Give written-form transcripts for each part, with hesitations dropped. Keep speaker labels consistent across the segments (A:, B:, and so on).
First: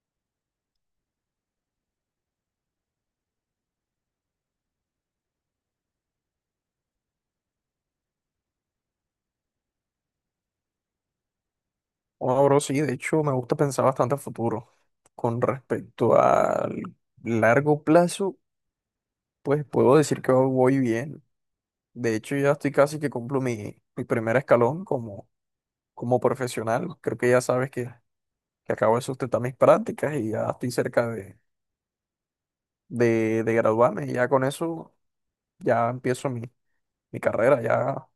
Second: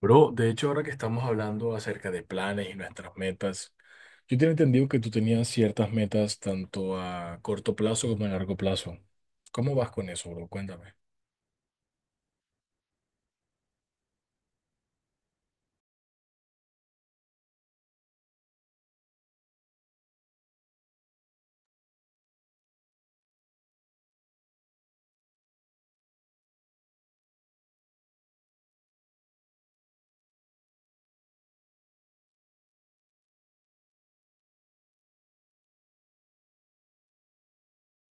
A: Bro, de hecho, ahora que estamos hablando acerca de planes y nuestras metas, yo tenía entendido que tú tenías ciertas metas tanto a corto plazo como a largo plazo. ¿Cómo vas con eso, bro? Cuéntame.
B: Bueno, bro, sí, de hecho me gusta pensar bastante a futuro. Con respecto al largo plazo, pues puedo decir que voy bien. De hecho, ya estoy casi que cumplo mi primer escalón como, como profesional. Creo que ya sabes que acabo de sustentar mis prácticas y ya estoy cerca de graduarme. Y ya con eso ya empiezo mi carrera. Ya.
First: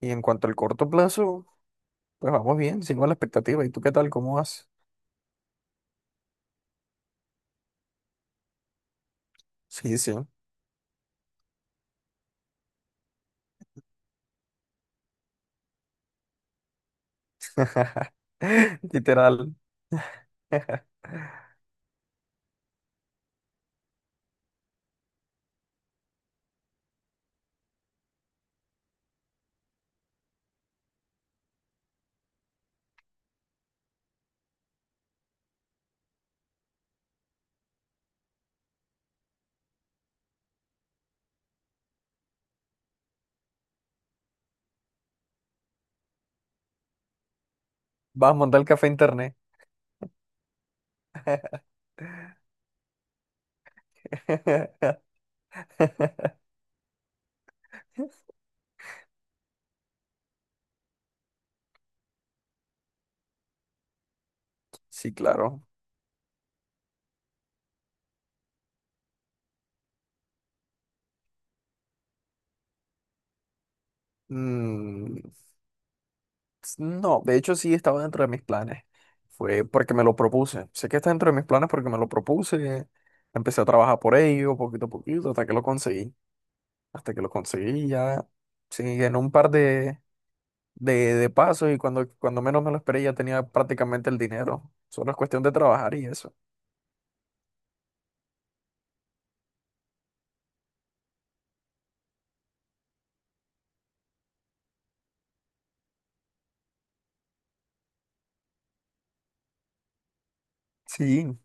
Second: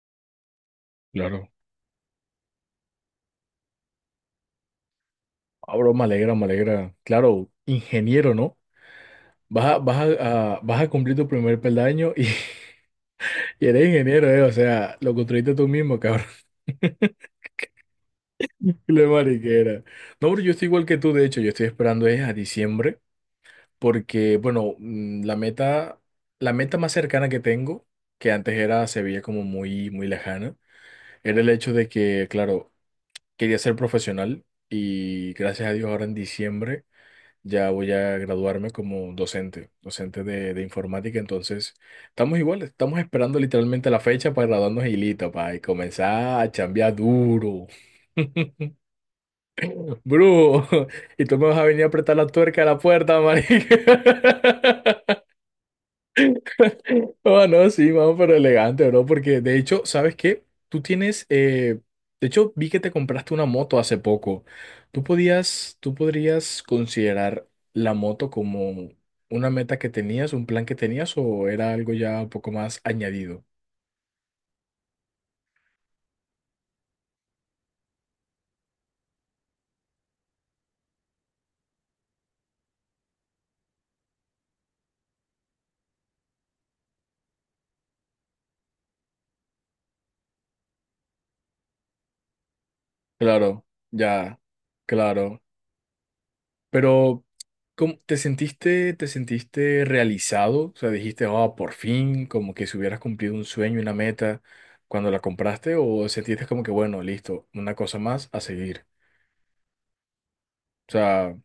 B: Y en cuanto al corto plazo,
A: Claro.
B: pues vamos bien, sigo a la expectativa. ¿Y tú qué tal? ¿Cómo vas?
A: Ah, bro, me alegra, me alegra. Claro, ingeniero, ¿no? Vas a,
B: Sí, sí.
A: vas a cumplir tu primer peldaño y, y eres ingeniero, ¿eh? O sea, lo construiste tú mismo, cabrón. La
B: Literal.
A: mariquera. No, bro, yo estoy igual que tú, de hecho, yo estoy esperando es a diciembre. Porque, bueno, la meta más cercana que tengo, que antes era, se veía como muy, muy lejana, era el hecho de que, claro, quería ser profesional y gracias a Dios ahora en diciembre ya voy a graduarme como docente, docente de informática, entonces estamos iguales, estamos esperando literalmente la fecha para graduarnos y listo, para comenzar a chambear duro.
B: Vas a montar el café internet.
A: Bro, y tú me vas a venir a apretar la tuerca a la puerta, marica. Oh, no, sí, vamos, pero elegante, bro, porque de hecho, ¿sabes qué? Tú tienes, de hecho, vi que te compraste una moto hace poco. Tú
B: Sí, claro.
A: podías, tú podrías considerar la moto como una meta que tenías, un plan que tenías, o era algo ya un poco más añadido.
B: Mm, no, de hecho sí estaba dentro de mis planes. Fue porque me lo propuse. Sé que está dentro de mis planes porque me lo propuse. Empecé a trabajar por ello, poquito a poquito, hasta que lo conseguí. Hasta que lo conseguí ya. Sí, en un par de pasos y cuando menos me lo esperé ya tenía
A: Claro,
B: prácticamente el
A: ya,
B: dinero. Solo es
A: claro.
B: cuestión de trabajar y eso.
A: Pero, ¿cómo- te sentiste realizado? O sea, dijiste, oh, por fin, como que si hubieras cumplido un sueño, una meta cuando la compraste, o sentiste como que, bueno, listo, una cosa más a seguir. O sea,
B: Sí,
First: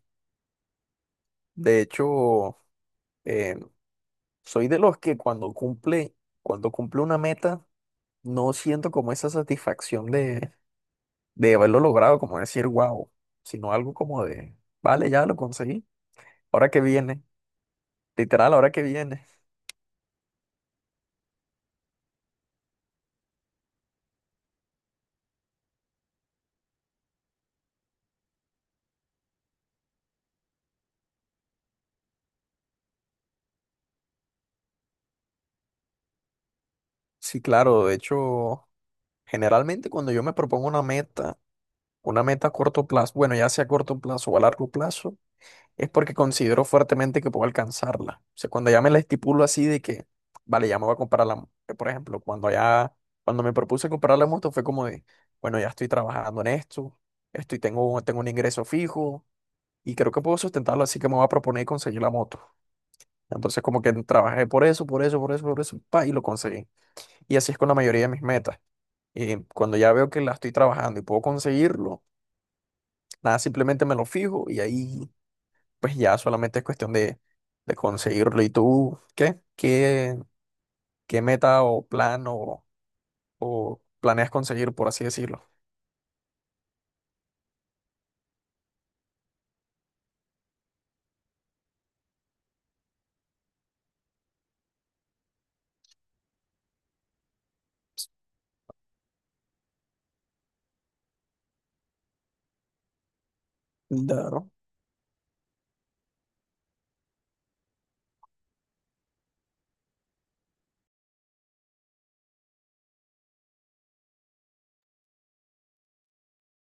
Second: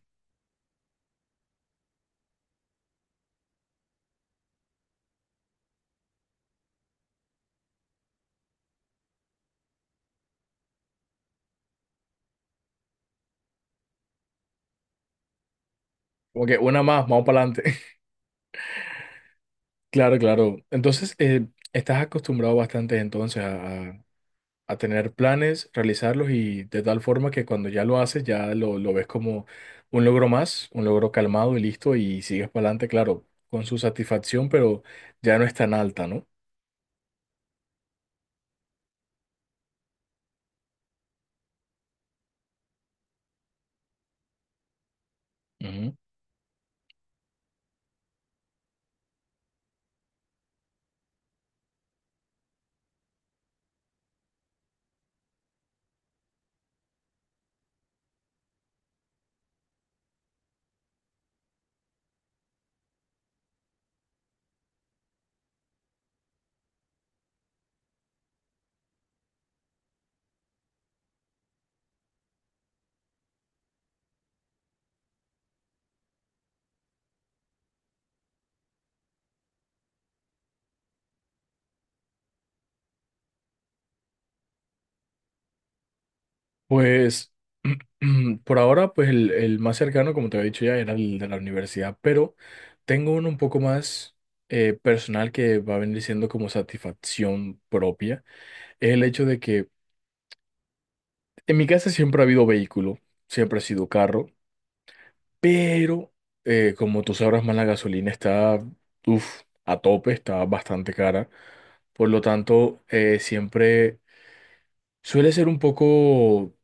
B: de hecho, eh, soy de los que cuando cumple una meta, no siento como esa satisfacción de haberlo logrado, como decir, wow, sino algo como de, vale, ya lo conseguí,
A: como que
B: ahora que
A: una más,
B: viene,
A: vamos para adelante.
B: literal, ahora que viene.
A: Claro, claro. Entonces, estás acostumbrado bastante entonces a tener planes, realizarlos y de tal forma que cuando ya lo haces, ya lo ves como un logro más, un logro calmado y listo y sigues para adelante, claro, con su satisfacción, pero ya no es tan alta, ¿no?
B: Sí, claro, de hecho, generalmente cuando yo me propongo una meta a corto plazo, bueno, ya sea a corto plazo o a largo plazo, es
A: Ujú.
B: porque considero fuertemente que puedo alcanzarla. O sea, cuando ya me la estipulo así de que, vale, ya me voy a comprar por ejemplo, cuando me propuse comprar la moto fue como de, bueno, ya estoy trabajando en esto, estoy, tengo un ingreso fijo y creo que puedo sustentarlo, así que me voy a proponer conseguir la moto. Entonces, como que trabajé por eso, por eso, por eso, por eso, pa, y lo conseguí. Y así es con la mayoría de mis metas. Cuando ya veo que la estoy trabajando y puedo conseguirlo, nada, simplemente me lo fijo y ahí pues ya solamente es cuestión de conseguirlo. ¿Y tú qué? ¿Qué, qué meta o plan o planeas conseguir, por así decirlo?
A: Pues por ahora, pues el más cercano, como te había dicho ya, era el de la universidad, pero tengo uno un poco más personal que va a venir siendo como satisfacción propia, es el hecho de que en mi casa siempre ha habido vehículo, siempre ha sido carro.
B: Claro.
A: Pero, como tú sabrás más, la gasolina está, uf, a tope, está bastante cara. Por lo tanto, siempre suele ser un poco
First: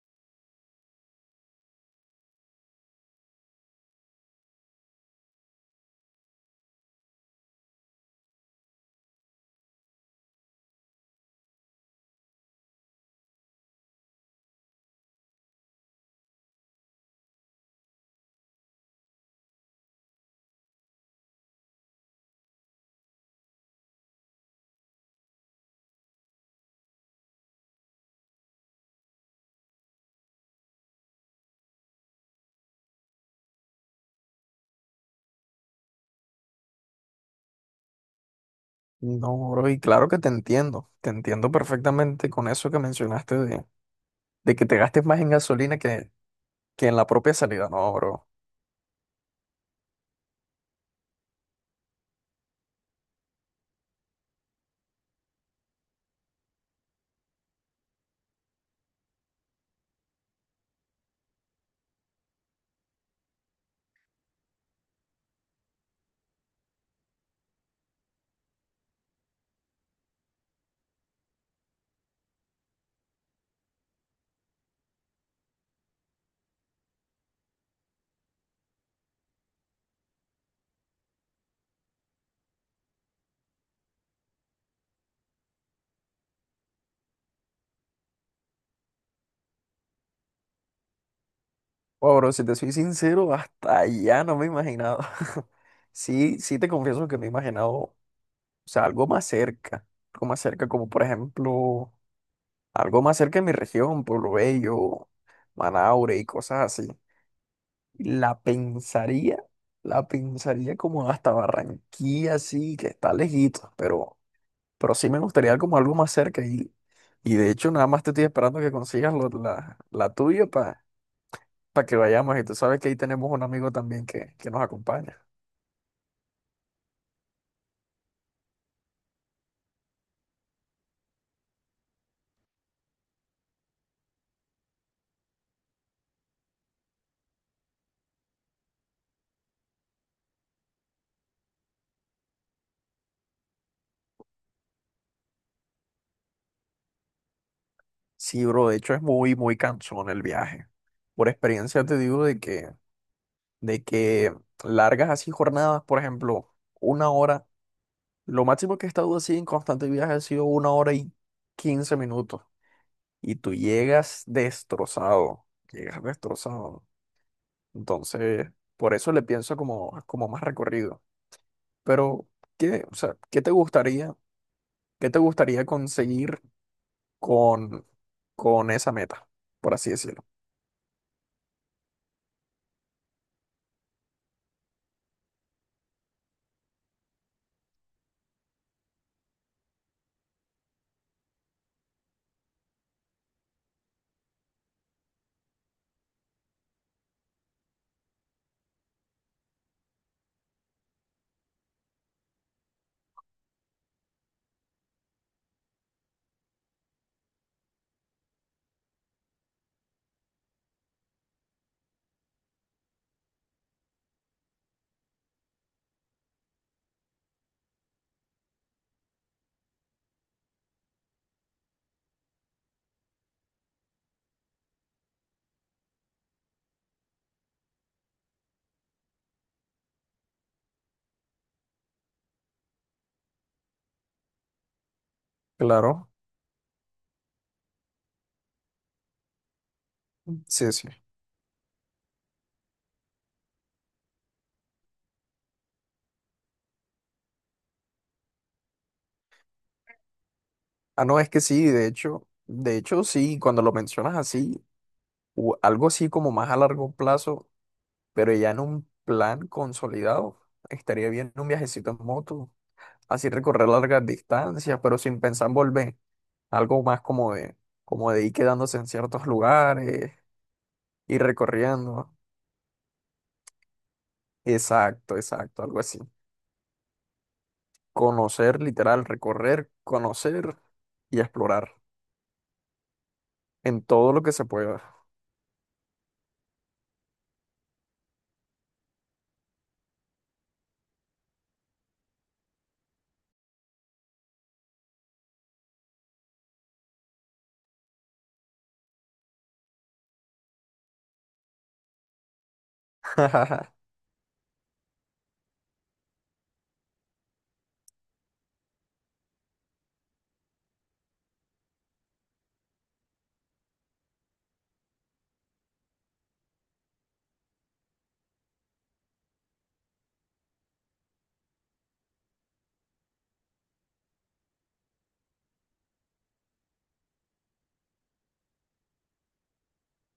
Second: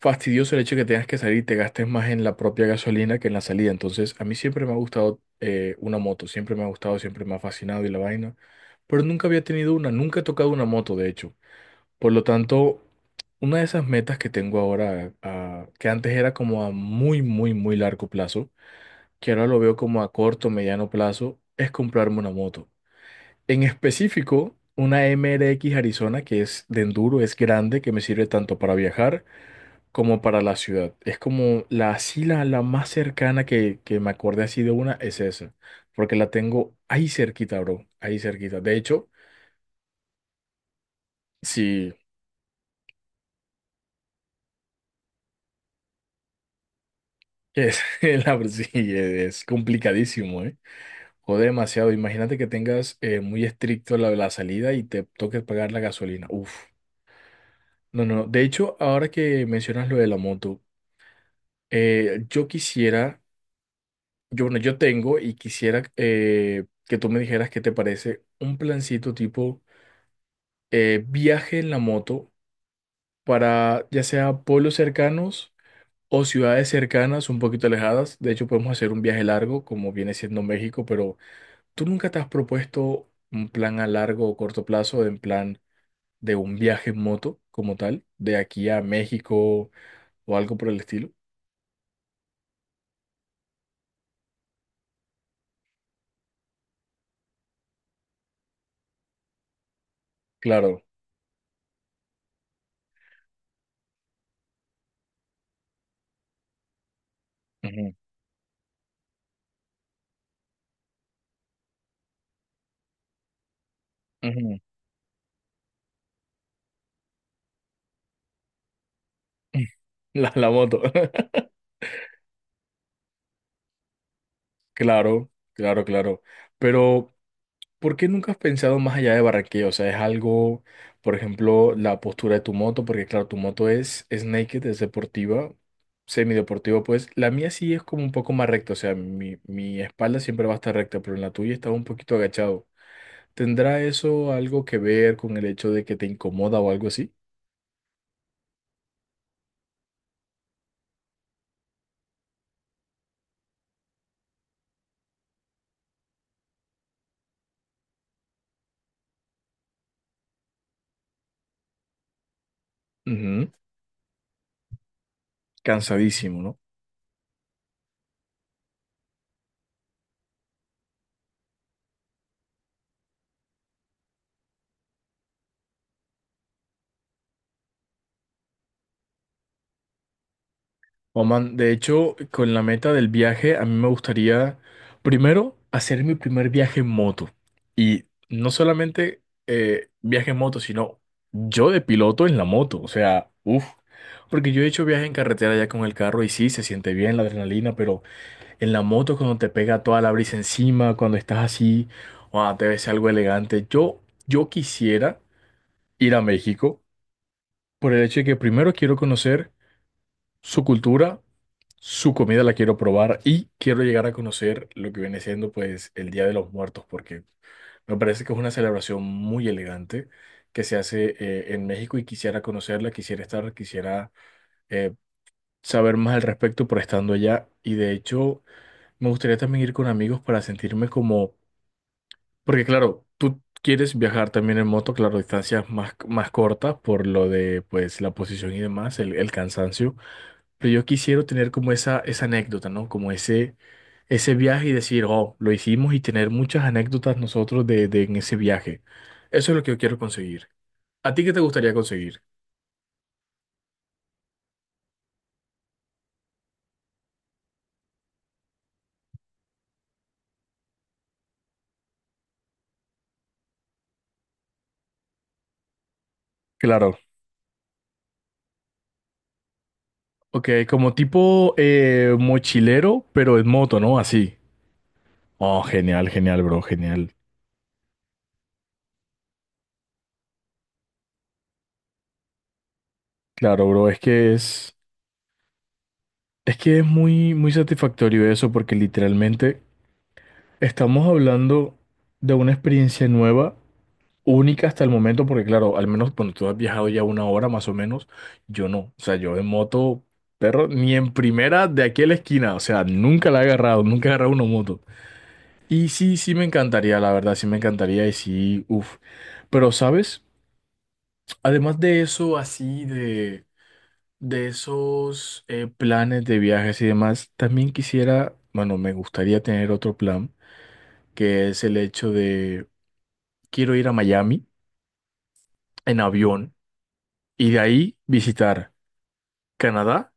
A: fastidioso el hecho de que tengas que salir y te gastes más en la propia gasolina que en la salida. Entonces, a mí siempre me ha gustado una moto, siempre me ha gustado, siempre me ha fascinado y la vaina. Pero nunca había tenido una, nunca he tocado una moto, de hecho. Por lo tanto, una de esas metas que tengo ahora, que antes era como a muy, muy, muy largo plazo que ahora lo veo como a corto, mediano plazo, es comprarme una moto. En específico, una MRX Arizona que es de enduro, es grande, que me sirve tanto para viajar como para la ciudad. Es como la, así la, la más cercana que me acordé así de una es esa, porque la tengo ahí cerquita, bro, ahí cerquita. De hecho,
B: No, bro, y claro que te entiendo
A: sí,
B: perfectamente con eso que mencionaste de que te gastes más en gasolina que en la propia salida,
A: es,
B: no, bro.
A: la, sí, es complicadísimo, ¿eh? Jode demasiado. Imagínate que tengas muy estricto la, la salida y te toques pagar la gasolina. Uf. No, no. De hecho, ahora que mencionas lo de la moto, yo quisiera, yo, bueno, yo tengo y quisiera que tú me dijeras qué te parece un plancito tipo viaje en la moto para ya sea pueblos cercanos o ciudades cercanas, un poquito alejadas. De hecho, podemos hacer un viaje largo, como viene siendo México, pero ¿tú nunca te has propuesto un plan a largo o corto plazo, en plan de un viaje en moto como tal, de aquí a México o algo por el estilo?
B: Oh, bro, si te soy sincero, hasta allá no me he imaginado. Sí, sí te confieso que me he imaginado, o sea, algo más cerca,
A: Claro.
B: como por ejemplo algo más cerca de mi región, Pueblo Bello, Manaure y cosas así.
A: Ujú,
B: La pensaría, la pensaría como hasta Barranquilla, sí, que está lejito,
A: ujú.
B: pero sí me gustaría como algo más cerca. Y de hecho, nada más te estoy esperando que consigas la, la
A: La,
B: tuya
A: la moto.
B: para que vayamos. Y tú sabes que ahí tenemos un amigo también que nos acompaña.
A: Claro, claro, claro. Pero, ¿por qué nunca has pensado más allá de Barranquilla? O sea, es algo, por ejemplo, la postura de tu moto, porque claro, tu moto es naked, es deportiva, semideportiva, pues la mía sí es como un poco más recta, o sea, mi espalda siempre va a estar recta, pero en la tuya está un poquito agachado. ¿Tendrá eso algo que ver con el hecho de que te incomoda o algo así?
B: Sí, bro, de hecho es muy, muy cansón el viaje. Por experiencia te digo de que largas así jornadas, por ejemplo, una hora. Lo máximo que he estado así en constante viaje ha sido una hora y 15 minutos. Y
A: Ujú.
B: tú llegas destrozado. Llegas
A: Cansadísimo, ¿no?
B: destrozado. Entonces, por eso le pienso como, como más recorrido. Pero, ¿qué, o sea, qué te gustaría conseguir con, con esa meta? Por así decirlo.
A: Oh, man, de hecho, con la meta del viaje, a mí me gustaría primero hacer mi primer viaje en moto. Y no solamente viaje en moto, sino yo de piloto en la moto. O sea, uff. Porque yo he hecho viaje en carretera ya con el carro y sí, se siente bien la adrenalina, pero en la moto cuando te pega toda la brisa encima, cuando estás así, wow, te ves algo elegante. Yo quisiera ir a México por el hecho de que primero quiero conocer su cultura, su comida la quiero probar y quiero llegar a conocer lo que viene siendo pues el Día de los Muertos, porque me parece que es una celebración muy elegante que se hace en México y quisiera conocerla, quisiera estar, quisiera eh, saber más al respecto por estando allá. Y de hecho, me gustaría también ir con amigos para sentirme como, porque claro, tú quieres viajar también en moto, claro, distancias más,
B: Claro,
A: más cortas por lo de pues la posición y demás, el cansancio
B: sí,
A: pero yo
B: sí.
A: quisiera tener como esa anécdota, ¿no? Como ese viaje y decir, oh, lo hicimos y tener muchas anécdotas nosotros de en ese viaje. Eso es lo que yo quiero conseguir.
B: Ah,
A: ¿A
B: no,
A: ti
B: es
A: qué te
B: que sí,
A: gustaría conseguir?
B: de hecho, sí, cuando lo mencionas así, algo así como más a largo plazo, pero ya en un plan consolidado, estaría bien un viajecito en moto, así recorrer largas distancias, pero sin pensar en volver. Algo
A: Claro.
B: más como de ir quedándose en ciertos lugares,
A: Ok, como
B: ir
A: tipo
B: recorriendo.
A: mochilero, pero en moto, ¿no? Así.
B: Exacto, exacto,
A: Oh,
B: algo así.
A: genial, genial, bro, genial.
B: Conocer, literal, recorrer, conocer y explorar
A: Claro,
B: en
A: bro,
B: todo lo que se pueda.
A: es que es muy, muy satisfactorio eso porque literalmente estamos hablando de una experiencia nueva única hasta el momento, porque claro, al menos cuando tú has viajado ya una hora más o menos, yo no. O sea, yo en moto, perro, ni en primera de aquí a la esquina. O sea, nunca la he agarrado, nunca he agarrado una moto. Y sí, sí me encantaría, la verdad, sí me encantaría y sí, uff. Pero, ¿sabes? Además de eso, así de esos planes de viajes y demás, también quisiera, bueno, me gustaría tener otro plan, que es el hecho de, quiero ir a Miami en avión y de ahí visitar. Canadá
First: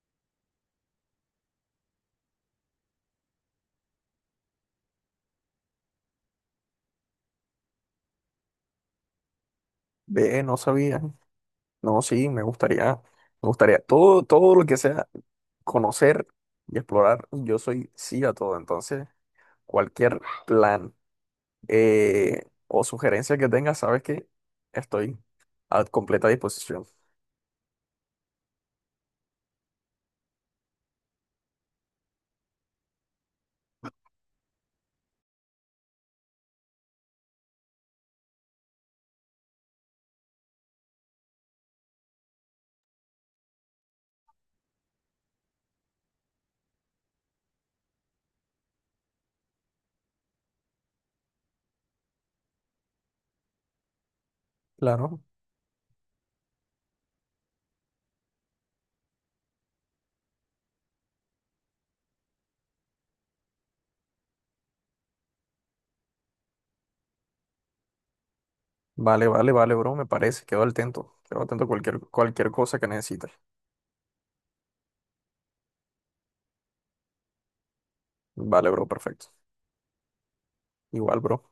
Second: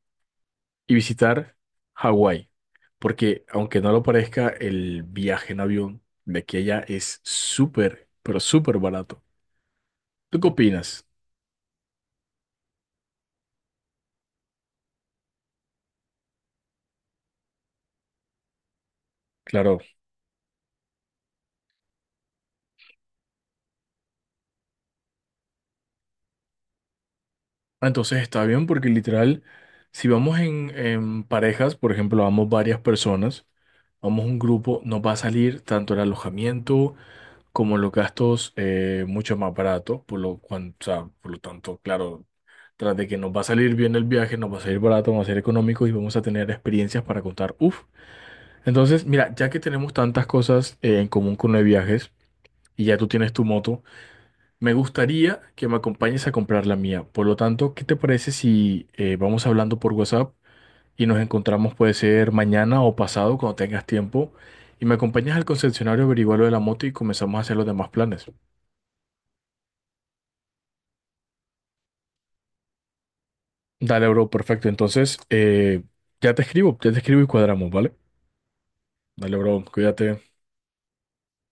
A: y visitar Hawái, porque aunque no lo parezca, el viaje en avión de aquí a allá es súper, pero súper barato. ¿Tú
B: Ve,
A: qué
B: no sabía.
A: opinas?
B: No, sí, me gustaría todo, todo lo que sea conocer y explorar. Yo soy sí a todo, entonces
A: Claro.
B: cualquier plan eh, o sugerencia que tengas, sabes que estoy a completa disposición.
A: Ah, entonces está bien porque literal, si vamos en parejas, por ejemplo, vamos varias personas, vamos un grupo, nos va a salir tanto el alojamiento, como los gastos mucho más baratos, por lo, o sea, por lo tanto, claro, tras de que nos va a salir bien el viaje, nos va a salir barato, nos va a salir económico y vamos a tener experiencias para contar. Uf. Entonces, mira, ya que tenemos tantas cosas en común con los viajes y ya tú tienes tu moto, me
B: Claro.
A: gustaría que me acompañes a comprar la mía. Por lo tanto, ¿qué te parece si vamos hablando por WhatsApp y nos encontramos, puede ser mañana o pasado, cuando tengas tiempo, y me acompañas al concesionario a averiguar lo de la moto y comenzamos a hacer los demás planes?
B: Vale, vale, vale, bro, me parece. Quedo al tanto. Quedo atento a cualquier, cualquier cosa que necesites.
A: Dale, bro, perfecto. Entonces, ya te escribo y cuadramos, ¿vale?
B: Vale, bro, perfecto.
A: Dale, bro, cuídate.
B: Igual, bro.